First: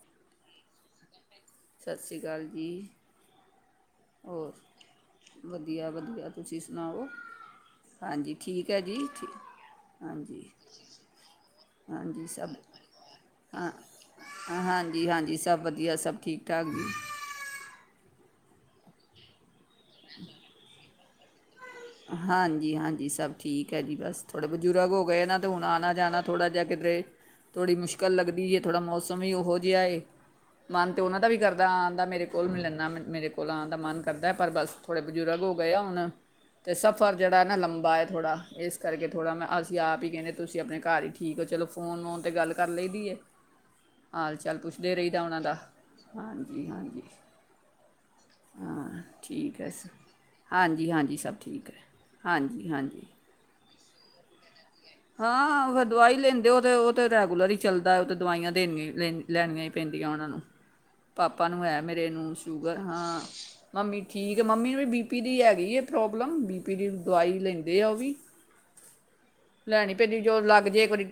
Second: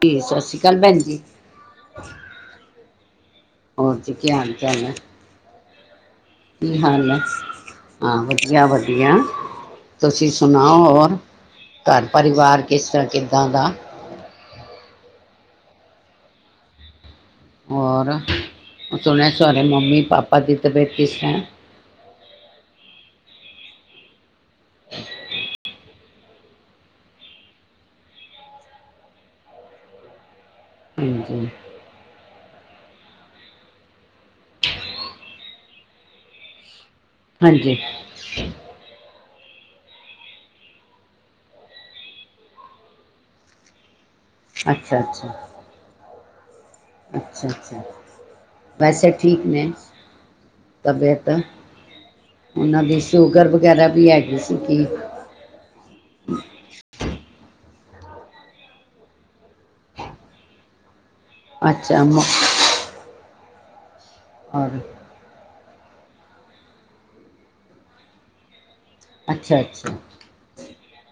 ਤੇੀ ਸਤਿ ਸ਼੍ਰੀ ਅਕਾਲ ਚੱਲ ਭੈਣ ਜੀ ਸਤਿ ਸ਼੍ਰੀ ਅਕਾਲ ਜੀ ਹੋਰ ਚ ਕੀ ਹਾਲ ਚਾਲ ਹੈ [unintelligible] ਕੀ ਸੁਣਾਓ ਹਾਲ ਹੈ ਹਾਂ ਹਾਂਜੀ ਵਧੀਆ ਠੀਕ ਹੈ ਜੀ ਵਧੀਆ ਠੀ ਤੁਸੀਂ ਹਾਂਜੀ ਸੁਣਾਓ ਹੋਰ ਘਰ ਹਾਂਜੀ ਸਭ ਪਰਿਵਾਰ ਕਿਸ ਤਰ੍ਹਾਂ ਕਿੱਦਾਂ ਦਾ ਹਾਂ ਹਾਂਜੀ ਹਾਂਜੀ ਸਭ ਵਧੀਆ ਸਭ ਠੀਕ ਠਾਕ ਵੀ ਰ ਸੁਣਿਆ ਸਾਰੇ ਮੰਮੀ ਪਾਪਾ ਦੀ ਤਬੀਅਤ ਕਿਸ ਤਰ੍ਹਾਂ ਹਾਂਜੀ ਹਾਂਜੀ ਸਭ ਠੀਕ ਹੈ ਜੀ ਬਸ ਥੋੜੇ ਬਜ਼ੁਰਗ ਹੋ ਗਏ ਨਾ ਹੁਣ ਆਣਾ ਜਾਣਾ ਥੋੜ੍ਹਾ ਜਿਹਾ ਕਿਧਰੇ ਥੋੜੀ ਮੁਸ਼ਕਿਲ ਲੱਗਦੀ ਹੈ ਥੋੜਾ ਮੌਸਮ ਹੀ ਉਹੋ ਜਿਹਾ ਹੈ ਮਨ ਤੇ ਉਹਨਾਂ ਦਾ ਵੀ ਹਾਂਜੀ ਕਰਦਾ ਆਂਦਾ ਮੇਰੇ ਕੋਲ ਮਿਲਣਦਾ ਮੇਰੇ ਕੋਲ ਆਉਣ ਦਾ ਮਨ ਕਰਦਾ ਪਰ ਬਸ ਥੋੜੇ ਬਜ਼ੁਰਗ ਹੋ ਗਏ ਆ ਹੁਣ ਅਤੇ ਸਫ਼ਰ ਜਿਹੜਾ ਹੈ ਨਾ ਹਾਂਜੀ ਲੰਬਾ ਹੈ ਥੋੜ੍ਹਾ ਇਸ ਕਰਕੇ ਥੋੜ੍ਹਾ ਮੈਂ ਅਸੀਂ ਆਪ ਹੀ ਕਹਿੰਦੇ ਤੁਸੀਂ ਆਪਣੇ ਘਰ ਹੀ ਠੀਕ ਹੋ ਚਲੋ ਫੋਨ ਫੋਨ ਤੇ ਗੱਲ ਕਰ ਲਈ ਦੀ ਹੈ ਹਾਲ ਚਾਲ ਪੁੱਛਦੇ ਅੱਛਾ ਰਹੀਦਾ ਅੱਛਾ ਉਹਨਾਂ ਦਾ ਹਾਂਜੀ ਹਾਂਜੀ ਅੱਛਾ ਅੱਛਾ ਹਾਂ ਵੈਸੇ ਠੀਕ ਹੈ ਨੇ ਹਾਂਜੀ ਹਾਂਜੀ ਤਬੀਅਤ ਸਭ ਠੀਕ ਹੈ ਹਾਂਜੀ ਉਹਨਾਂ ਦੀ ਹਾਂਜੀ ਸ਼ੂਗਰ ਵਗੈਰਾ ਵੀ ਹੈਗੀ ਸੀ ਕਿ ਹਾਂ ਫਿਰ ਦਵਾਈ ਲੈਂਦੇ ਹੋ ਤੇ ਉਹ ਤੇ ਰੈਗੂਲਰ ਹੀ ਚੱਲਦਾ ਉਹ ਤੇ ਦਵਾਈਆਂ ਦੇਣੀਆਂ ਹੀ ਲੈ ਲੈਣੀਆਂ ਹੀ ਪੈਂਦੀਆਂ ਉਹਨਾਂ ਨੂੰ ਪਾਪਾ ਨੂੰ ਹੈ ਅੱਛਾ ਮੇਰੇ ਮ ਨੂੰ ਸ਼ੂਗਰ ਹਾਂ ਮੰਮੀ ਠੀਕ ਹੈ ਮੰਮੀ ਨੂੰ ਔਰ ਵੀ ਬੀ ਪੀ ਦੀ ਹੈਗੀ ਪ੍ਰੋਬਲਮ ਬਿ ਪੀ ਦੀਡ ਦਵਾਈ ਲੈਂਦੇ ਆ ਉਹ ਵੀ ਅੱਛਾ ਅੱਛਾ ਲੈਣੀ ਪੈਂਦੀ ਜੋ ਲੱਗ ਜੇ ਇਕ ਵਾਰੀ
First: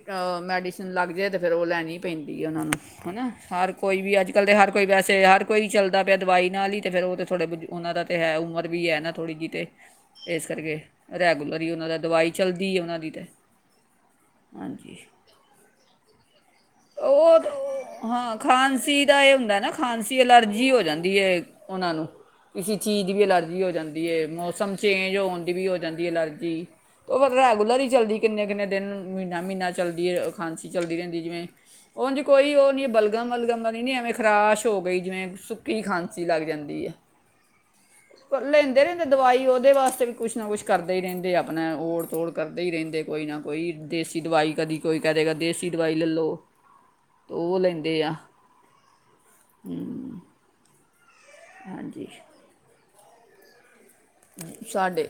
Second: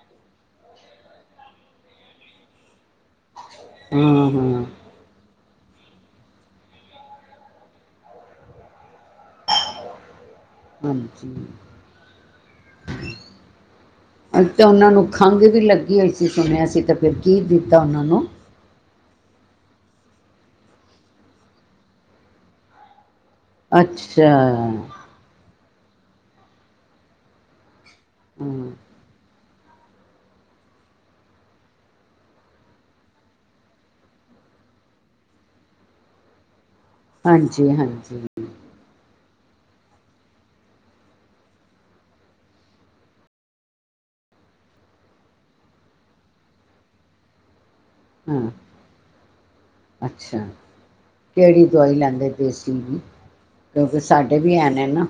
ਮੈਡੀਸਨ ਲੱਗ ਜਾਵੇ ਤਾਂ ਫਿਰ ਉਹ ਲੈਣੀ ਪੈਂਦੀ ਹੈ ਉਹਨਾਂ ਨੂੰ ਹੈਨਾ ਹਰ ਕੋਈ ਵੀ ਅੱਜ ਹਾਂ ਕੱਲ੍ਹ ਦੇ ਹਾਂ ਹਰ ਕੋਈ ਵੈਸੇ ਯਾਰ ਕੋਈ ਚੱਲਦਾ ਪਿਆ ਦਵਾਈ ਨਾਲ ਹੀ ਤੇ ਫ਼ਿਰ ਉਹਨਾ ਦਾ ਤੇ ਹੈ ਉਮਰ ਵੀ ਹੈ ਨਾ ਥੋੜ੍ਹੀ ਜਿਹੀ ਤੇ ਇਸ ਕਰਕੇ ਹਾਂਜੀ ਰੈਗੂਲਰ ਹੀ ਉਹਨਾਂ ਦਾ ਦਵਾਈ ਚੱਲਦੀ ਉਹਨਾਂ ਦੀ ਤੇ ਅੱਜ ਤਾ ੳਹਨਾਂ ਨੂੰ ਖੰਘ ਵੀ ਲੱਗੀ [unintelligible] ਸੁਣਿਆ ਸੀ ਤੇ ਫਿਰ ਕੀ ਉਹ ਦਿੱਤਾ ਉਹਨਾਂ ਨੂੰ ਹਾਂ ਖਾਂਸੀ ਦਾ ਇਹ ਹੁੰਦਾ ਨਾ ਖਾਂਸੀ ਅਲਰਜੀ ਹੋ ਜਾਂਦੀ ਹੈ ਉਹਨਾਂ ਨੂੰ ਕਿਸੇ ਚੀਜ਼ ਦੀ ਵੀ ਐਲਰਜੀ ਹੋ ਜਾਂਦੀ ਹੈ ਅੱਛਾ ਮੌਸਮ ਚੇਂਜ ਹੋਣ ਦੀ ਵੀ ਜਾਂਦੀ ਐਲਰਜੀ ਉਹ ਰੈਗੂਲਰ ਹੀ ਜਲਦੀ ਕਿੰੇ ਹਾਂ ਕਿੰਨੇ ਦਿਨ ਮਹੀਨਾ ਮਹੀਨਾ ਚੱਲਦੀ ਖਾਂਸੀ ਚੱਲਦੀ ਰਹਿੰਦੀ ਜਿਵੇਂ ਉਹਝ ਕੋਈ ਉਹ ਨੀ ਬਲਗਮ ਵਲਗਮ ਨਹੀਂ ਨੀ ਐਵੇਂ ਖਰਾਸ਼ ਹੋ ਗਈ ਜਿਵੇਂ ਸੁੱਕੀ ਖਾਂਸੀ ਲੱਗ ਜਾਂਦੀ ਹੈ ਹਾਂਜੀ ਜੀ ਹਾਂਜੀ ਪਰ ਲੈਂਦੇ ਰਹਿੰਦੇ ਦਵਾਈ ਉਹਦੇ ਵਾਸਤੇ ਵੀ ਕੁਛ ਨਾ ਕੁਛ ਕਰਦੇ ਹੀ ਰਹਿੰਦੇ ਆਪਣੇ ੜ ਤੋੜ ਕਰਦੇ ਹੀ ਰਹਿੰਦੇ ਕੋਈ ਨਾ ਕੋਈ ਦੇਸੀ ਦਵਾਈ ਕਦੀ ਕੋਈ ਕਦੇ ਕਦੇ ਦੇਸੀ ਦਵਾਈ ਲੈ ਲਓ ਉਹ ਲੈਂਦੇ ਆ ਹਾਂ ਅੱਛਾ ਕਿਹੜੀ ਦਵਾਈ ਹਾਂਜੀ। ਲੈਂਦੇ ਦੇਸੀ ਦੀ ਕਿਉਂਕਿ ਸਾਡੇ ਵੀ ਹੈ ਨੇ ਨਾ ਸਾਡੇ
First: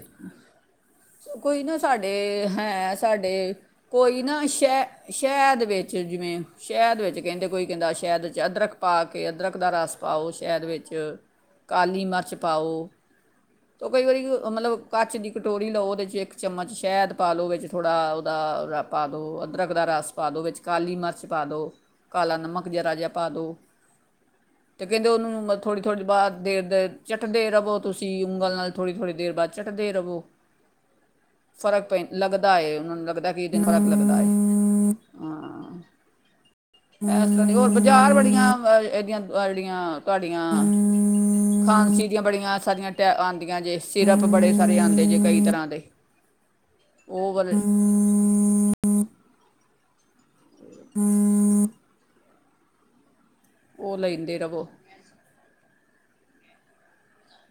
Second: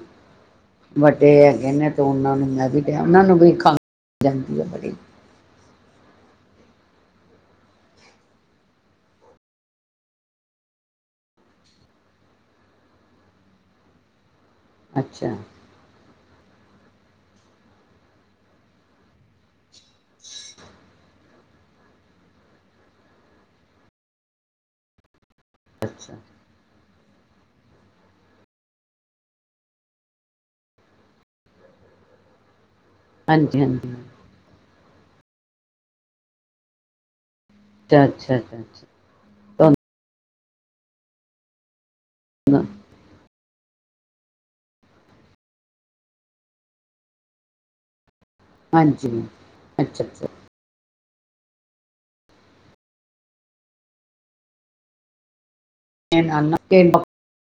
ਵੱਡੇ ਕੋਈ ਹੈਗੇ ਨਾ ਨੇ ਤੇ ਸਾਡੇ ਉਹਨਾਂ ਨੂੰ ਮੈਂ ਵੀ ਹੈ ਲਿਆ ਉਹਨਾਂ ਨੂੰ ਵੀ ਸਾਡੇ ਖੰਘ ਕੋਈ ਨਾ ਜਾਂਦੀ ਹੈ ਬੜੀ ਸ਼ਹਿ ਸ਼ਹਿਦ ਵਿੱਚ ਜਿਵੇਂ ਸ਼ਹਿਦ ਵਿੱਚ ਕਹਿੰਦੇ ਕੋਈ ਕਹਿੰਦਾ ਸ਼ਹਿਦ ਵਿੱਚ ਅਦਰਕ ਪਾ ਕੇ ਅਦਰਕ ਦਾ ਰਸ ਪਾਓ ਸ਼ਹਿਦ ਵਿੱਚ ਕਾਲੀ ਮਿਰਚ ਪਾਓ ਉਹ ਕਈ ਵਾਰੀ ਉਹ ਮਤਲਬ ਕੱਚ ਦੀ ਅੱਛਾ ਕਟੋਰੀ ਲਓ ਉਹਦੇ 'ਚ ਇੱਕ ਚਮਚ ਸ਼ਹਿਦ ਪਾ ਲਉ ਵਿੱਚ ਥੋੜ੍ਹਾ ਉਹਦਾਦਾ ਪਾ ਦਿਉ ਰੱਖਦਾ ਰਸ ਪਾਦ ਉਹ ਵਿੱਚ ਕਾਲੀ ਮਿਰਚ ਪਾ ਦੋ ਕਾਲਾ ਨਮਕ ਜਰਾ ਜਿਹਾ ਪਾ ਦੋ ਤੇ ਕਹਿੰਦੇ ਉਹਨੂੰ ਮਤ ਥੋੜ੍ਹੀ ਥੋੜ੍ਹੀ ਬਹੁਤ ਦੇ ਚਟਦੇ ਰਵੋ ਤੁਸੀਂ ਉੂੰਗਲ ਨਾਲ ਥੋੜ੍ਹੀ ਥੋੜ੍ਹੀ ਦੇਰ ਬਾਅਦ ਚਟਦੇ ਰਵੋ ਫਰਕ ਪੈਂ ਲੱਗਦਾ [unintelligible] ਲੱਗਦਾ ਕੀ ਹਾਂਜੀ ਦਿ ਫਕ ਹਾਂਜੀ ਲੱਗਦਾ ਹਾਂ ਹਮ ਹੋਰ ਅੱਛਾ ਬਾਜ਼ਾਰ ਅੱਛਾ ਬੜੀਆਂ ਅੱਛਾ ਅੱਛਾ ਇਹਦੀਆਂ ਤੁਹਾਨੂੰ ਜਿਹੜੀਆਂ ਤੁ ਖਾਂਸੀ ਆਂ ਬੜੀਆਂ ਸਾਰੀਆਂ ਆਉਂਦੀਆਂ ਜੇ ਸਿਰਫ ਬੜੇ ਸਾਰੇ ਆਉਂਦੇ ਜੇ ਕਈ ਤਰ੍ਹਾਂ ਦੇ ਉਹ ਗੱਲ ਹਾਂਜੀ ਅੱਛਾ ਅੱਛਾ [unintelligible] ਉਹ ਲੈਂਦੇ ਰਵੋ [unintelligible]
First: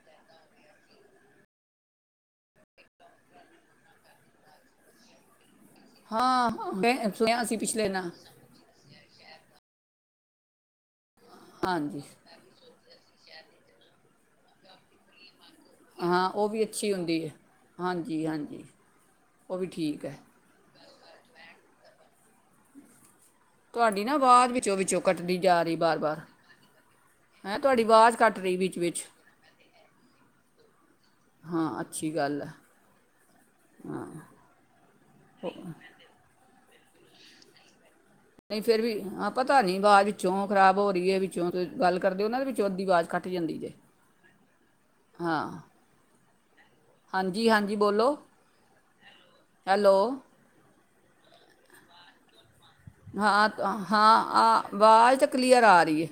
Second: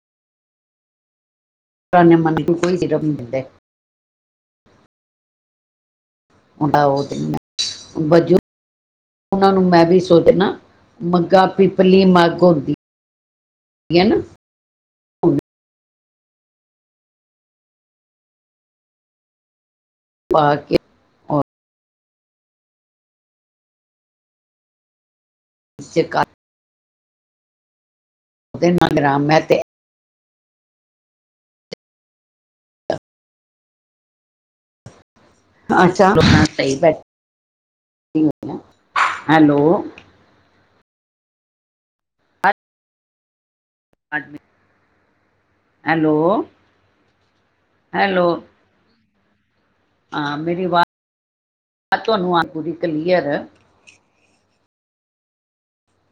ਪੁਰਾਣੇ ਮਨ ਨੂੰ ਕੋਈ ਜ਼ਿਰਮ ਨਹੀਂ ਦਿੰਦਾ ਉਹਦਾ ਹਾਂ [unintelligible] ਉਨ੍ਹਾਂ ਨੂੰ ਮੈਂ ਵੀ ਸੋ ਦਦਾ ਮੱਗਾਂ ਹਾਂਜੀ ਪੀਪਲੀ ਮੱਗ ਹੁੰਦੀ ਠੀ ਹੈ ਨਾ ਹਾਂ ਉਹ ਵੀ ਅੱਛੀ ਹੁੰਦੀ ਹੈ ਹਾਂਜੀ ਹਾਂਜੀ ਉਹ ਵੀ ਠੀਕ ਹੈ ਬਾਕੀ ਤੁਹਾਡੀ ਨਾ ਬਾਅਦ ਵਿੱਚੋਂ ਵਿੱਚੋਂ ਕੱਟਦੀ ਤਰੀ ਬਾਰ ਵਿੱਚ ਬਾਰ ਹੈਂ ਤੁਹਾਡੀ ਆਵਾਜ਼ ਕੱਟ ਰਹੀ ਉਹਦੇ ਨ ਵਿੱਚ ਵਿੱਚ ਰਮ ਹੈੈਂ ਤੇ ਹਾਂ ਅੱਛੀ ਗੱਲ ਹੈ ਹਾਂ ਅੱਛਾ ਸਹੀ [unintelligible] ਹਾਂ ਨਹੀਂ ਫੇਰ ਵੀ ਹਾਂ ਹੈਲੋ ਪਤਾ ਨੀ ਬਾਅਦ ਵਿੱਚੋਂ ਖਰਾਬ ਹੋ ਰਹੀ ਹੈ ਵਿੱਚੋਂ ਗੱਲ ਕਰਦੇ ਹੋ ਉਹਨਾਂ ਦੇ ਵਿੱਚੋਂ ਅੱਧੀ ਆਵਾਜ਼ ਖੱਟ ਜਾਂਦੀ ਜੇ ਹਾਂ ਹੈਲੋ ਹਾਂਜੀ ਹਾਂਜੀ ਬੋਲੋ ਹੈਲੋ ਹੈਲੋ ਹਾਂ ਮੇਰੀਜ਼ ਤੁਹਾਨੂੰ ਆੂਰੀ ਹਾਂ ਹਾਂ ਆ ਆਵਾਜ਼ ਤਾਂ ਕਲੀਅਰ ਆ ਰਹੀ ਹੈ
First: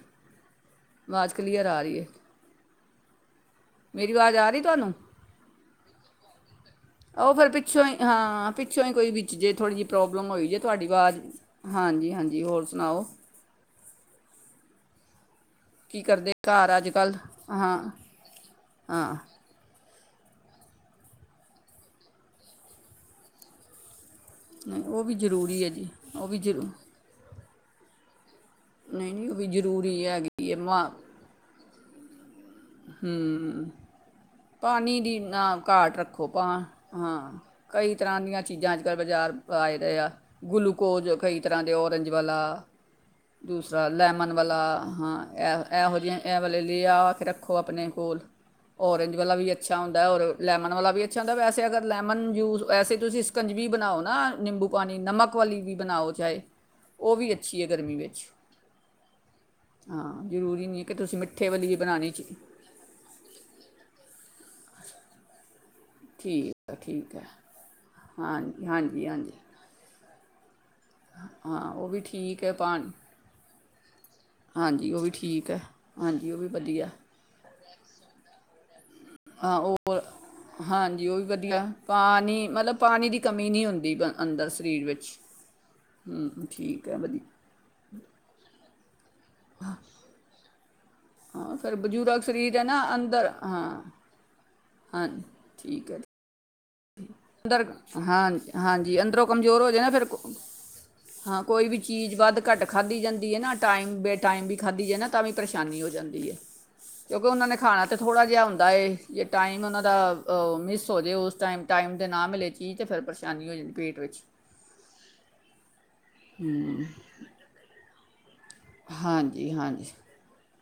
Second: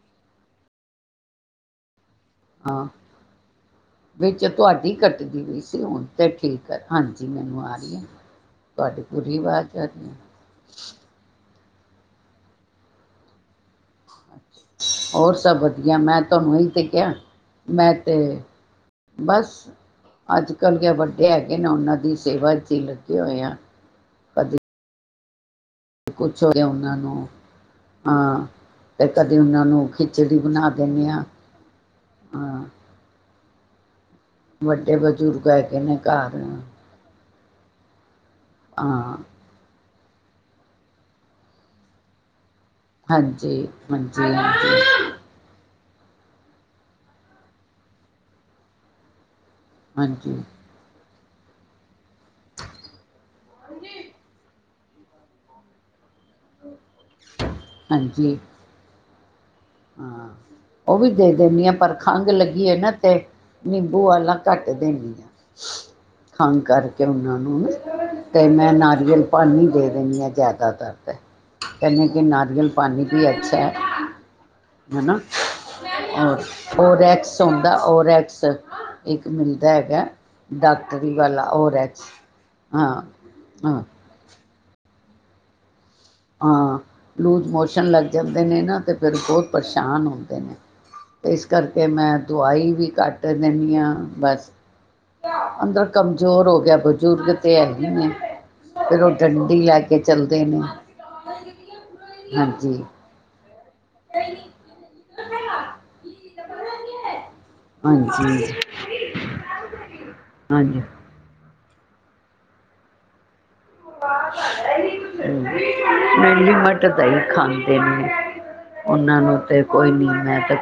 ਆਵਾਜ਼ ਕਲੀਅਰ ਆ ਰਹੀ ਹੈ ਆਾਂ ਮੇਰੀ ਆਵਾਜ਼ ਵਿੱਚ ਆ ਰਹੀ ਤੁਹਾਨੂੰ ਤੁਹਾਡੀ ਕੱਟਦੀ ਹੋਈ ਸੀ ਹੁਣ ਤੇ ਠੀਕ ਹੈ ਹਾਂਜੀ ਉਹ ਫਿਰ ਮੈਨੂੰ ਆ ਪਿੱਛੋਂ ਰਹੀ ਹੀ ਆ ਹਾਂ ਪਿੱਛੋਂ ਹੀ ਤੁਹਾਡੀ ਕੋਈ ਵਿੱਚ ਪੂਰੀ ਜੇ ਥੋੜੀ ਆਵਾਜ਼ ਆ ਜਿਹੀ ਰਹੀ ਹੈ ਪ੍ਰੋਬਲਮ ਹੋਈ ਜੇ ਤੁਹਾਡੀ ਆਵਾਜ਼ ਹਾਂਜੀ ਹਾਂਜੀ ਹੋਰ ਸੁਣਾਓ ਹੋਰ ਸਭ ਵਧੀਆ ਕੀ ਮੈਂ ਕਰਦੇ ਤੁਹਾਨੂੰ ਇਹੀ ਘਰ ਤੇ ਅੱਜ ਕੱਲ ਕਿਹਾ ਹਾਂ ਮੈਂ ਤੇ ਹਾਂ ਬਸ ਅੱਜ ਕੱਲ੍ਹ ਗ ਵੱਡੇ ਹੈਗੇ ਨਾ ਉਹਨਾਂ ਦੀ ਸੇਵਾ ਵਿੱਚ ਹੀ ਲੱਗੇ ਹੋਏ ਹਨ ਨਹੀਂ ਉਹ ਵੀ ਜ਼ਰੂਰੀ ਹੈ ਜੀ ਉਹ ਵੀ ਕੁਛ ਹੋ ਗਿਆ ਜ਼ਰੂਰ ਉਹਨਾਂ ਨੂੰ ਹਾਂ ਫ ਨਹੀਂ ਨਹੀਂ ਉਹ ਕਦੇ ਵੀ ਉਹਨਾਂ ਨੂੰ ਜ਼ਰੂਰੀ ਖਿਚੜੀ ਬਣਾ ਦਿੰਦੇ ਹਾਂ ਹਾਂ ਹਮ ਵੱਡੇ ਪਾਣੀ ਦੀ ਬਜ਼ੁਰਗ ਨਾ ਹੈਗੇ ਘਾਟ ਨੇ ਰੱਖੋ ਘਰ ਭਾ ਹਾਂ ਕਈ ਤਰ੍ਹਾਂ ਦੀਆਂ ਚੀਜ਼ਾਂ ਅੱਜ ਕੱਲ੍ਹ ਹਾਂ ਬਾਜ਼ਾਰ ਆਏ ਰਹੇ ਆ ਗਲੂਕੋਜ ਕਈ ਤਰ੍ਹਾਂ ਦੇ ਔਰੰਜ ਵਾਲਾ ਹਾਂਜੀ ਦੂਸਰਾ ਲੈਮਨ ਹਾਂਜੀ ਵਲਾ ਹਾਂਜੀ ਹਾਂ ਇਹੋ ਜਿਹੀਆਂ ਇਹ ਵਾਲ ਲਈ ਆ ਫਿਰ ਖੋ ਆਪਣੇ ਕੋਲ ਔਰਂਜ ਵਾਲਾ ਵੀ ਅੱਛਾ ਹੁੰਦਾ ਔਰ ਹਾਂਜੀ ਲੈਮਨ ਵਾਲਾ ਵੀ ਅੱਛਾੁੰਦਾ ਵੈਸੇ ਅਗਰ ਲੈਮਨ ਜੂਸ ਵੈਸੇ ਤੁਸੀਂ ਕੰਜਵੀ ਬਣਾਓ ਨਾ ਨਿੰਬੂ ਪਾਣੀ ਨਮਕ ਵਾਲੀ ਵੀ ਬਣਾਓ ਚੇ ਉਹ ਵੀ ਅੱਛੀ ਹੈ ਗਰਮੀ ਵਿੱਚ ਹਾਂਜੀ ਹਾਂ ਜ਼ਰੂਰੀ ਨਹੀਂੀ ਹੈ ਕਿ ਤੁਸੀਂ ਮਿੱਠੇ ਵਾਲੀ ਬਣਾਉਣੀ ਚ ਗੀ ਨਾ ਤੇ ਨਿੰਬੂ ਆਾ ਕੱਟ ਦੇਣ ਆ ਠੀਕ ਖੰਘ ਆ ਕਰਕੇ ਠੀਕ ਹੈ ਉਹਨਾਂ ਨੂੰ ਤੇ ਹਾਂਜੀ ਮੈਂ ਹਾਂਜੀ ਨਾਰੀਅਲ ਹਾਂਜੀ ਪਾਣੀੀ ਦੇ ਦੇਣੀ ਆ ਜ਼ਿਆਦਾਤਰ ਕ ਹਾਂ ਉਹ ਵੀ ਕਿ ਠੀਕ ਹੈ ਨਾਰੀਅਲ ਪਾਣੀ ਵੀ ਅੱਛਾ ਹੈ ਹ ਹਾਂਜੀ ਉਹ ਵੀ ਠੀਕ ਹੈ ਹਾਂਜੀ ਉਹ ਵੀ ਵਧੀਆ ਚੌਦਾ ਓਰੈਕਸ ਇੱਕ ਹਾਂ ਮਿਲਦਾ ਉਹ ਹੈਗਾ ਹਾਂਜੀ ਡਾਕਟਰੀ ਉਹ ਵੀ ਵਾਲਾ ਵਧੀਆ ਓਰੈਕਸ ਪਾਣੀ ਮਤਲਬ ਹਾਂ ਪਾਣੀ ਦੀ ਕਮੀ ਨਹੀਂ ਹਾਂ ਹੁੰਦੀ ਅੰਦਰ ਸਰੀਰ ਵਿੱਚ ਹੂੰ ਹਾਂ ਠੀਕ ਹੈ ਵਧੀਆ ਲੂਜ਼ ਮੋਸ਼ਨ ਲੱਗ ਜਾਂਦੇ ਨੇ ਨਾ ਤੇ ਫਿਰ ਬਹੁਤ ਪਰੇਸ਼ਾਨ ਹੁੰਦੇ ਨੇ ਅਤੇ ਇਸ ਹਾਂ ਫਿਰ ਕਰਕੇ ਮੈਂ ਬਜ਼ੁਰਗ ਸਰੀਰ ਹੈ ਦਵਾਈ ਨਾ ਵੀ ਘੱਟ ਅੰਦਰ ਦਿੰਦੀ ਹਾਂ ਬਸ ਹਾਂਜੀ ਅੰਦਰ ਠੀਕ ਹੈੀ [unintelligible] ਬਜ਼ੁਰਗ ਤੇ ਹੈ ਹੀ ਹੈ ਹਾਂਜੀ ਫਿਰ ਉਹ ਅੰਦਰੋਂ ਡੰਡੀ ਕਮਜ਼ੋਰ ਹੋ ਲੈ ਜਾਏ ਨਾ ਕੇ ਫਿਰ ਕੋ- ਚੱਲਦੇ ਨੇ ਹਾਂ ਕੋਈ ਵੀ ਚੀਜ਼ ਵੱਧ ਘੱਟ ਹਾਂਜੀ ਖਾਧੀ ਜਾਂਦੀ ਹੈ ਨਾ ਟਾਈਮ ਬੇ ਟਾਈਮ ਵੀ ਖਾਦੀ ਹੈਏ ਨਾ ਤਾਂ ਵੀ ਪਰੇਸ਼ਾਨੀ ਹੋ ਜਾਂਦੀ ਹੈ ਕਿਉਂਕਿ ਉਹਨਾਂ ਨੇ ਖਾਣਾ ਤਾਂ ਥੋੜ੍ਹਾ ਜਿਹਾ ਹਾਂਜੀ ਹੁੰਦਾ ਏ ਜੇ ਟਾਈਮ ਉਹਨਾਂ ਦਾ ਹਾਂਜੀ ਮਿਸ ਹੋ ਜਵੇ ਉਸ ਟਮ ਟਾਈਮ ਦੇ ਨਾ ਮਿਲੇ ਚੀਜ਼ ਤੇ ਫਿਰ ਪਰੇਸ਼ਾਨੀ ਹੋ ਜਾਂਦੀ ਪੇਟ ਵਿੱਚ ਮਹਲੀ ਮਟ ਤਾਂ ਹੀ ਖਾਂਦੇ ਨੇ ਉਹਨਾਂ ਨੂੰ ਹਾਂਜੀ ਤੇ ਹਾਂਜੀ ਕੋਈ ਨੀ ਮੈਂ ਤੇ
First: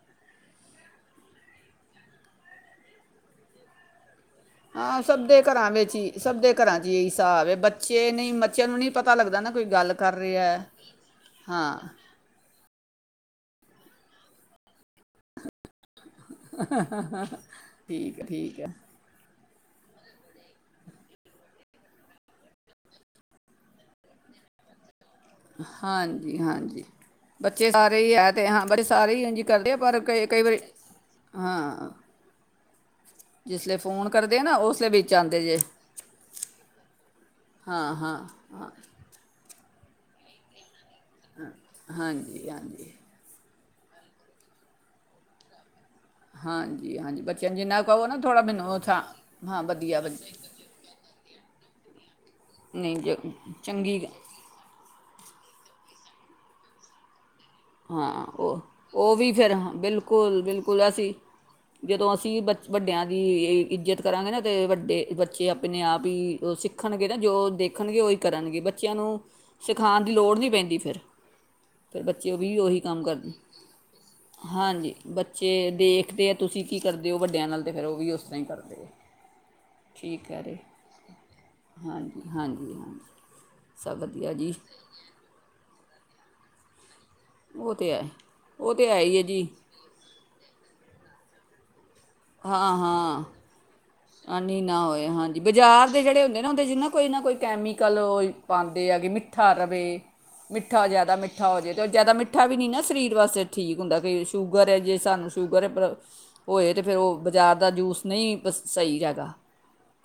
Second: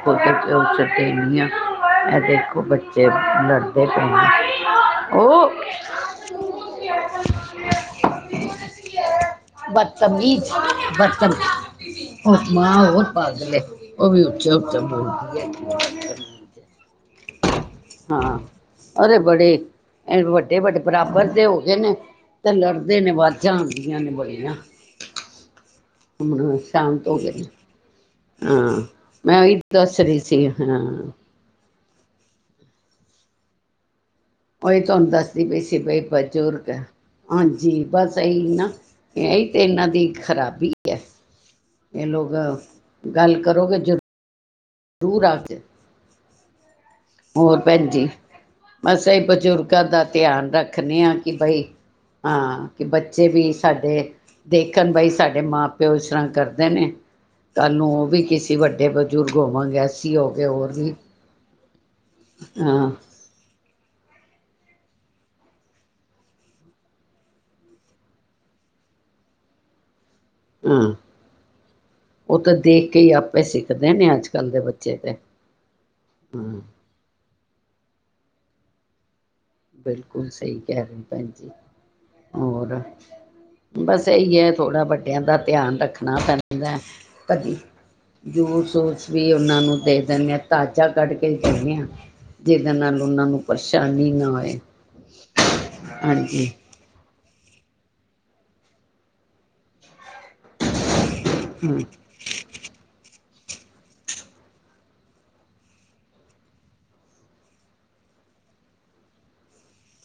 ਦੇ ਨਹੀਂ ਆ ਦੇਖੋ ਬੱਚੇ ਲੜਦੇ ਪਏ ਨੇ ਹਾਂ ਸਭ ਦੇ ਉਹ ਘਰਾਂ ਵਿੱਚ ਹੀ ਸਭ ਦੇ ਘਰਾਂ ਚ ਹੀ ਹਿਸਾਬ ਬੱਚੇ ਨਹੀਂ ਬੱਚਿਆਂ ਨੂੰ ਨਹੀਂੀ ਪਤਾ ਲੱਗਦਾ ਨਾ ਕੋਈ ਗੱਲ ਕਰ ਬਦਤਮੀਜ਼ ਰਿਹਾ ਹਾਂ ਬਦਲੇ ਉਹ ਵੀ ਉੱਚਾ ਉੱਚੇ ਬੋਲਦੀ [unintelligible] ਹਾਂ ਠੀਕ ਹੈ ਅਰੇ ਬੜੇ ਵੱਡੇ ਵੱਡੇ ਬਰਾਬਰ ਤੇ ਹੋ ਗਏ ਨੇ ਤੇ ਲੜਦੇ ਨੇ ਵੱਝਾਂ ਆਉਂਦੀਆਂ ਨੇ ਬੜੀਆਂ ਹਾਂਜੀ ਹੁਣ ਹਾਂਜੀ ਸ਼ਾਂਤ ਹੋ ਗਏ ਨੇ ਬੱਚੇ ਸਾਰੇ ਹੀ ਤੇ ਹਾਂ ਬੱਚੇ ਸਾਰੇ ਹੀ ਮੈਂ ਇੰਝ ਉਹੀ ਕਰਦੇ ਆ ਦੱਸ ਪਰ ਰਹੀ ਕਈ ਕਈ ਸੀ ਵਾਰੀ ਹਾਂ [unintelligible] ਉਹੀ ਉਸਲੇ ਤੁਹਾਨੂੰ ਵਿੱਚ ਆਉਂਦੇ ਦੱਸਦੀ ਜੇ ਪਈ ਸੀ ਬ ਬਜ਼ੁਰਗ ਹੈ ਹਾਂਜੀ ਹਾਂ ਬਸ ਹਾਂ ਇਹੀ ਨਾ ਹਾਂ, ਇਹੀ ਤੇ ਇਨਾ ਦੇ ਖਰਾਬੀ ਹੈ ਹਮ ਇਹ ਲੋਕ ਗੱਲ ਕਰੋਗੇ ਜ਼ਰੂਰ ਜ਼ਰੂਰੂਰ ਆਜ ਹਾਂ ਹੋਰ ਭੈਣ ਜ ਥਾਂ ਬਸ ਇਹ ਹਾਂ ਬਜ਼ੁਰਗਾਂ ਵਧੀਆ ਦਾ ਵਧੀਆ ਧਿਆਨ ਰੱਖਦੇ ਹਾਂ ਕਿ ਬਈ ਹਾਂ ਕਿ ਨਹੀਂ ਜੇ ਬੱਚੇ ਵੀ ਚੰਗੀ ਸਾਡੇ ਦੇਖਣ ਬਾਈ ਸਾਡੇ ਮਾਂ ਪਿ ਪਿਓ ਸਰੰਗ ਕਰਦੇ ਨੇ ਤੁਹਾਨੂੰ ਉਹ ਵੀ ਹਾਂ ਕਿਸੇ ਵੱਡੇ ਉਹ ਵੀ ਬਜ਼ੁਰਗ ਫਿਰ ਹਾਂ, ਹੋਵਾਂਗੇੈਸੀ ਹੋ ਬਿਲਕੁਲ ਕੇ ਹੋਰ ਬਿਲਕੁਲ ਵੀ ਅਸੀਂ ਜਦੋਂ ਅਸੀਂ ਬ ਹਾਂ ਵੱਡਿਆਂ ਦੀ ਇੱਜਤ ਕਰਾਂਗੇ ਨਾ ਤੇ ਵੱਡੇ ਬੱਚੇ ਆਪਣੇ ਆਪ ਹੀ ਉਹ ਸਿੱਖਣਗੇ ਨਾ ਜੋ ਦੇਖਣਗੇ ਉਹੀ ਕਰਨਗੇ ਬੱਚਿਆਂ ਨੂੰ ਸਿਖਾਉਣ ਦੀ ਲੋੜ ਨਹੀਂ ਪੈਂਦੀ ਹਾਂ ਫਿਰਿਰ ਬੱਚੇ ਨੂੰ ਬੱਚੇ ਉਹ ਤਾਂ ਵੀ ਉਹੀ ਦੇਖ ਕੇ ਕੰਮ ਹੀ ਕਰਦੇ ਆਪੇ ਸਿੱਖਦੇ ਨੇ ਅੱਜ ਕੱਲ੍ਹ ਦੇ ਹਾਂਜੀ ਬੱਚੇ ਤੇ ਬੱਚੇ ਦੇਖਦੇ ਆ ਹਾਂ ਤੁਸੀਂ ਕੀ ਕਰਦੇ ਹੋ ਵੱਡਿਆਂ ਨਾਲ ਤਾਂ ਫਿਰ ਉਹ ਵੀ ਉਸ ਅਸੀਂ ਕਰਦੇ ਬਿਲਕੁਲ ਠੀਕ ਹੈ ਰੇ ਸਹੀ ਕਹਿ ਰਹੇ ਭੈਣ ਜ ਹਾਂਜੀ ਹਾਂਜੀ ਹੋਰ ਹਾਂਜੀ ਸਭ ਬਸ ਵਧੀਆ ਇਹੀ ਹੈ ਜੀ ਥੋੜਾ ਵੱਡਿਆਂ ਦਾ ਧਿਆਨ ਰੱਖਣਾ ਪੈਣਾ [unintelligible] ਕਦੀ ਉਹ ਤੇ ਹੈ ਉਹ ਤੇ ਹੈ ਜੂਸੂਸ ਹੀ ਹੈ ਵੀ ਜੀ ਉਹਨਾਂ ਨੂੰ ਦੇ ਦਿੰਦੇ ਹਾਂ ਤਾਜ਼ਾ ਕਢ ਕ ਚੱਲਦੀ ਹ ਜਿਹਦੇ ਹਾਂ ਨਾਲ ਹਾਂ ਉਹਨਾਂ ਨੂੰ ਪਰੇਸ਼ਾਨੀ ਨਾ ਹੋਏ ਆਨੀ ਹੋਏ ਹਾਂਜੀ ਬਾਜ਼ਾਰ ਦੇ ਜਿਹੜੇ ਹੁੰਦੇ ਹਾਂਜੀ ਨਾ ਹਦੇ ਜਿੰ ਨਾ ਕੋਈ ਕੋਈ ਕੈਮੀਕਲ ਪਾਉਂਦੇ ਆਗੇ ਮਿੱਠਾ ਰਵੇ ਮਿੱਠਾ ਜਿਆਦਾ ਮ ਮਿੱਠਾ ਹੋ ਜਾਏ ਹਾਂ ਤੇ ਜਿਆਦਾ ਮਿੱਠਾ ਵੀ ਨੀ ਨਾ ਸਰੀਰ ਵਾਸਤੇ [unintelligible] ਤੇ ਫੇਿਰ ਉਹ ਬਾਜ਼ਾਰ ਦਾ ਜੂਸ ਨਹੀਂ ਸਹੀ ਹੈਗਾ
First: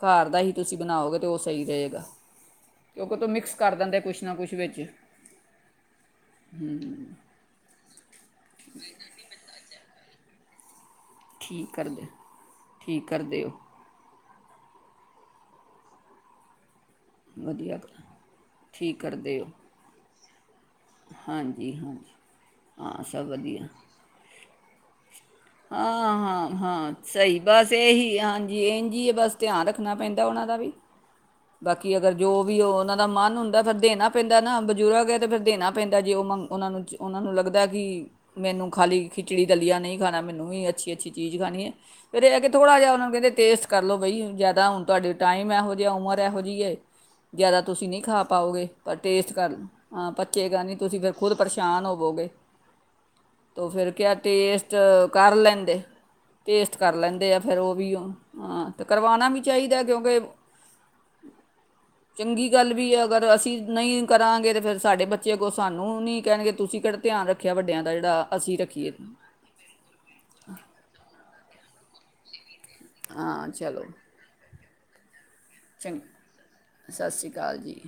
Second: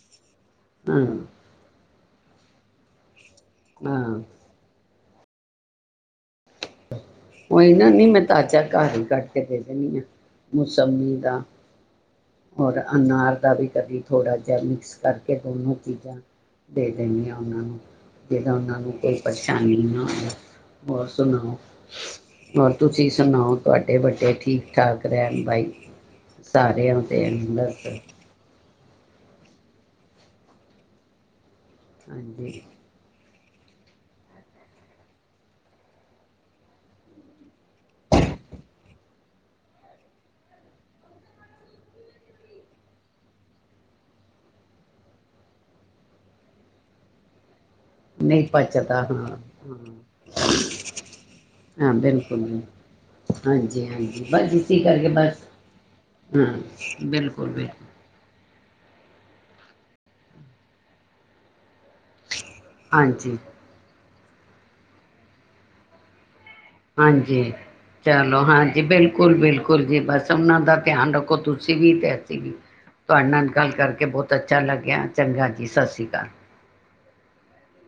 ਘਰ ਦਾ ਹੀ ਤੁਸੀਂ ਹਾਂ ਬਣਾਓਗੇ ਤੇ ਉਹ ਸਹੀ ਰਹੇਗਾ ਕਤ ਮਿਕਸ ਕਰ ਦਿੰਦੇ ਹਾਂ ਕੁਛ ਨਾ ਕੁਛ ਵਿੱਚ ਉਈ ਨਾ ਨਹੀਂ ਮੈਂ ਤਾਚਾ ਘਰ ਹੀ ਕੱਢ ਕੇ ਦੇ ਦੇਣੀ ਆ ਅੱਛਾ ਚਮੀ ਦਾ ਠੀਕ ਕਰਦੇ ਹੋਰ ਠੀਕ ਅਨਾਰ ਕਰਦੇ ਹੋ ਦਾ ਵੀ ਕਦੀ ਥੋੜਾ ਜ ਮਿਕਸ ਕਰਕੇ ਦੋਨੋ ਚੀਜ਼ਾਂ ਦੇ ਦਿੰਦੇ ਹਾਂ ਉਹਨਾਂ ਨੂੰ ਵਧੀਆ ਜਿਦ ਉਹਨਾਂ ਨੂੰ ਠੀਕ ਕੋਈ ਕਰਦੇ ਹੋ ਪਰੇਸ਼ਾਨੀ ਨਾ ਆਉਂਦਾ ਹੋਰ ਸੁਣਾਓ ਹਾਂਜੀ ਹਾਂਜੀ ਹੋਰ ਹਾਂ ਤੁਸੀਂ ਸਭ ਸੁਣਾਓ ਵਧੀਆ ਤੁਹਾਡੇ ਵੱਡੇ ਠੀਕ [unintelligible] ਬਾਈ ਹਾਂ ਹਾਂ ਸਾਰੇ ਹਾਂ ਸਹੀ ਬਸ ਇਹੀ ਹਾਂਜੀ ਇ ਕੀ ਹੈ ਬਸ ਧਿਆਨ ਰੱਖਣਾ ਪੈਂਦਾ ਉਹਨਾਂ ਦਾ ਵੀ ਬਾਕੀ ਅਗਰ ਜੋ ਵੀ ਹਾਂਜੀ ਹੋ ਉਹਨਾਂ ਦਾ ਮਨ ਹੁੰਦਾ ਫਿਰ ਦੇਣਾ ਪੈਂਦਾ ਨਾ ਬਜ਼ੁਰਗ ਹੈ ਤੇ ਫਿਰ ਦੇਣਾ ਪੈਂਦਾ ਜੇ ਉਹ ਮੰ ਉਹ ਨੂੰ ਉਹਨਾ ਨੂੰ ਲੱਗਦਾ ਕਿ ਮੈਨੂੰ ਖਾਲੀ ਖਿਚੜੀ ਦਲੀਆ ਨਹੀਂ ਖਾਣਾ ਮੈਨੂੰ [unintelligible] ਥੋਰਾਂ ਟੇਸਟ ਕਰਲੌ ਬਾਈ ਟਾਈਮ ਉਦਾ ਦਾ ਹੈ ਉਮਰ ਉਦਾ ਦੀ ਹੈ [unintelligible] ਤੁਸੀਂ ਨਹੀਂ ਖਾ ਪਾਓਗੇ ਪਰ ਟੇਸਟ ਕਰ ਹਾਂ ਪਰੱਚੇ ਕਰਨੀ ਤੁਸੀਂ ਫਿਰ ਖੁਦ ਪਰੇਸ਼ਾਨ ਹਾਂ ਹੋਵੋਗੇ ਬਿਲਕੁਲ ਜੀ ਤੋ ਹਾਂਜੀ ਫਿਰ ਕ ਹਾਂਜੀ ਬਸ ਟੇਸਟ ਇਸੀ ਕਰਕੇ ਕਰ ਬਸ ਲੈਂਦੇ ਟੇਸਟ ਕਰ ਹਾਂ ਲੈਂਦੇ ਆ ਬਿਲਕੁਲ ਫਿਰ ਉਹ ਬਿਲਕੁਲ ਵੀਾਂ ਅਤੇ ਕਰਵਾਉਣਾ ਵੀ ਚਾਹੀਦਾ ਕਿਉਂਕਿ ਚੰਗੀ ਗੱਲ ਵੀ ਅਗਰ ਹਾਂਜੀ ਅਸੀਂ ਨਹੀਂ ਕਰਾਂਗੇ ਤੇ ਫੇਿਰ ਸਾਡੇ ਬੱਚੇ ਕੋਲ ਸਾਨੂੰ ਨੀ ਕਹਿਣਗੇ ਤੁਸੀਂ ਕਿਹੜਾ ਧਿਆਨ ਹਾਂਜੀ ਰੱਖਿਆ ਵੱਡਿਆਂ ਦਾ ਜਿਹੜਾ ਚਲੋ ਅਸੀਂ ਹਾਂਜੀ ਰੱਖੀਏ ਬਿਲਕੁਲ ਬਿਲਕੁਲ ਜੀ ਬਸ ਉਹਨਾਂ ਦਾ ਧਿਆਨ ਰੱਖੋ ਤੁਸੀਂ ਵੀ ਅਤੇ ਅਸੀਂ ਵੀ ਤੁਹਾਡੇ ਹਾਂ ਨਾਲ ਗੱਲ ਚਲੋ ਕਰਕੇ ਬਹੁਤ ਅੱਛਾ ਲੱਗਿਆ ਚੰਗਾ ਜੀ ਸਤਿ ਸ੍ਰੀ ਚੰਗਾ ਅਕਾਲ ਸਤਿ ਸ਼੍ਰੀ ਅਕਾਲ ਜੀ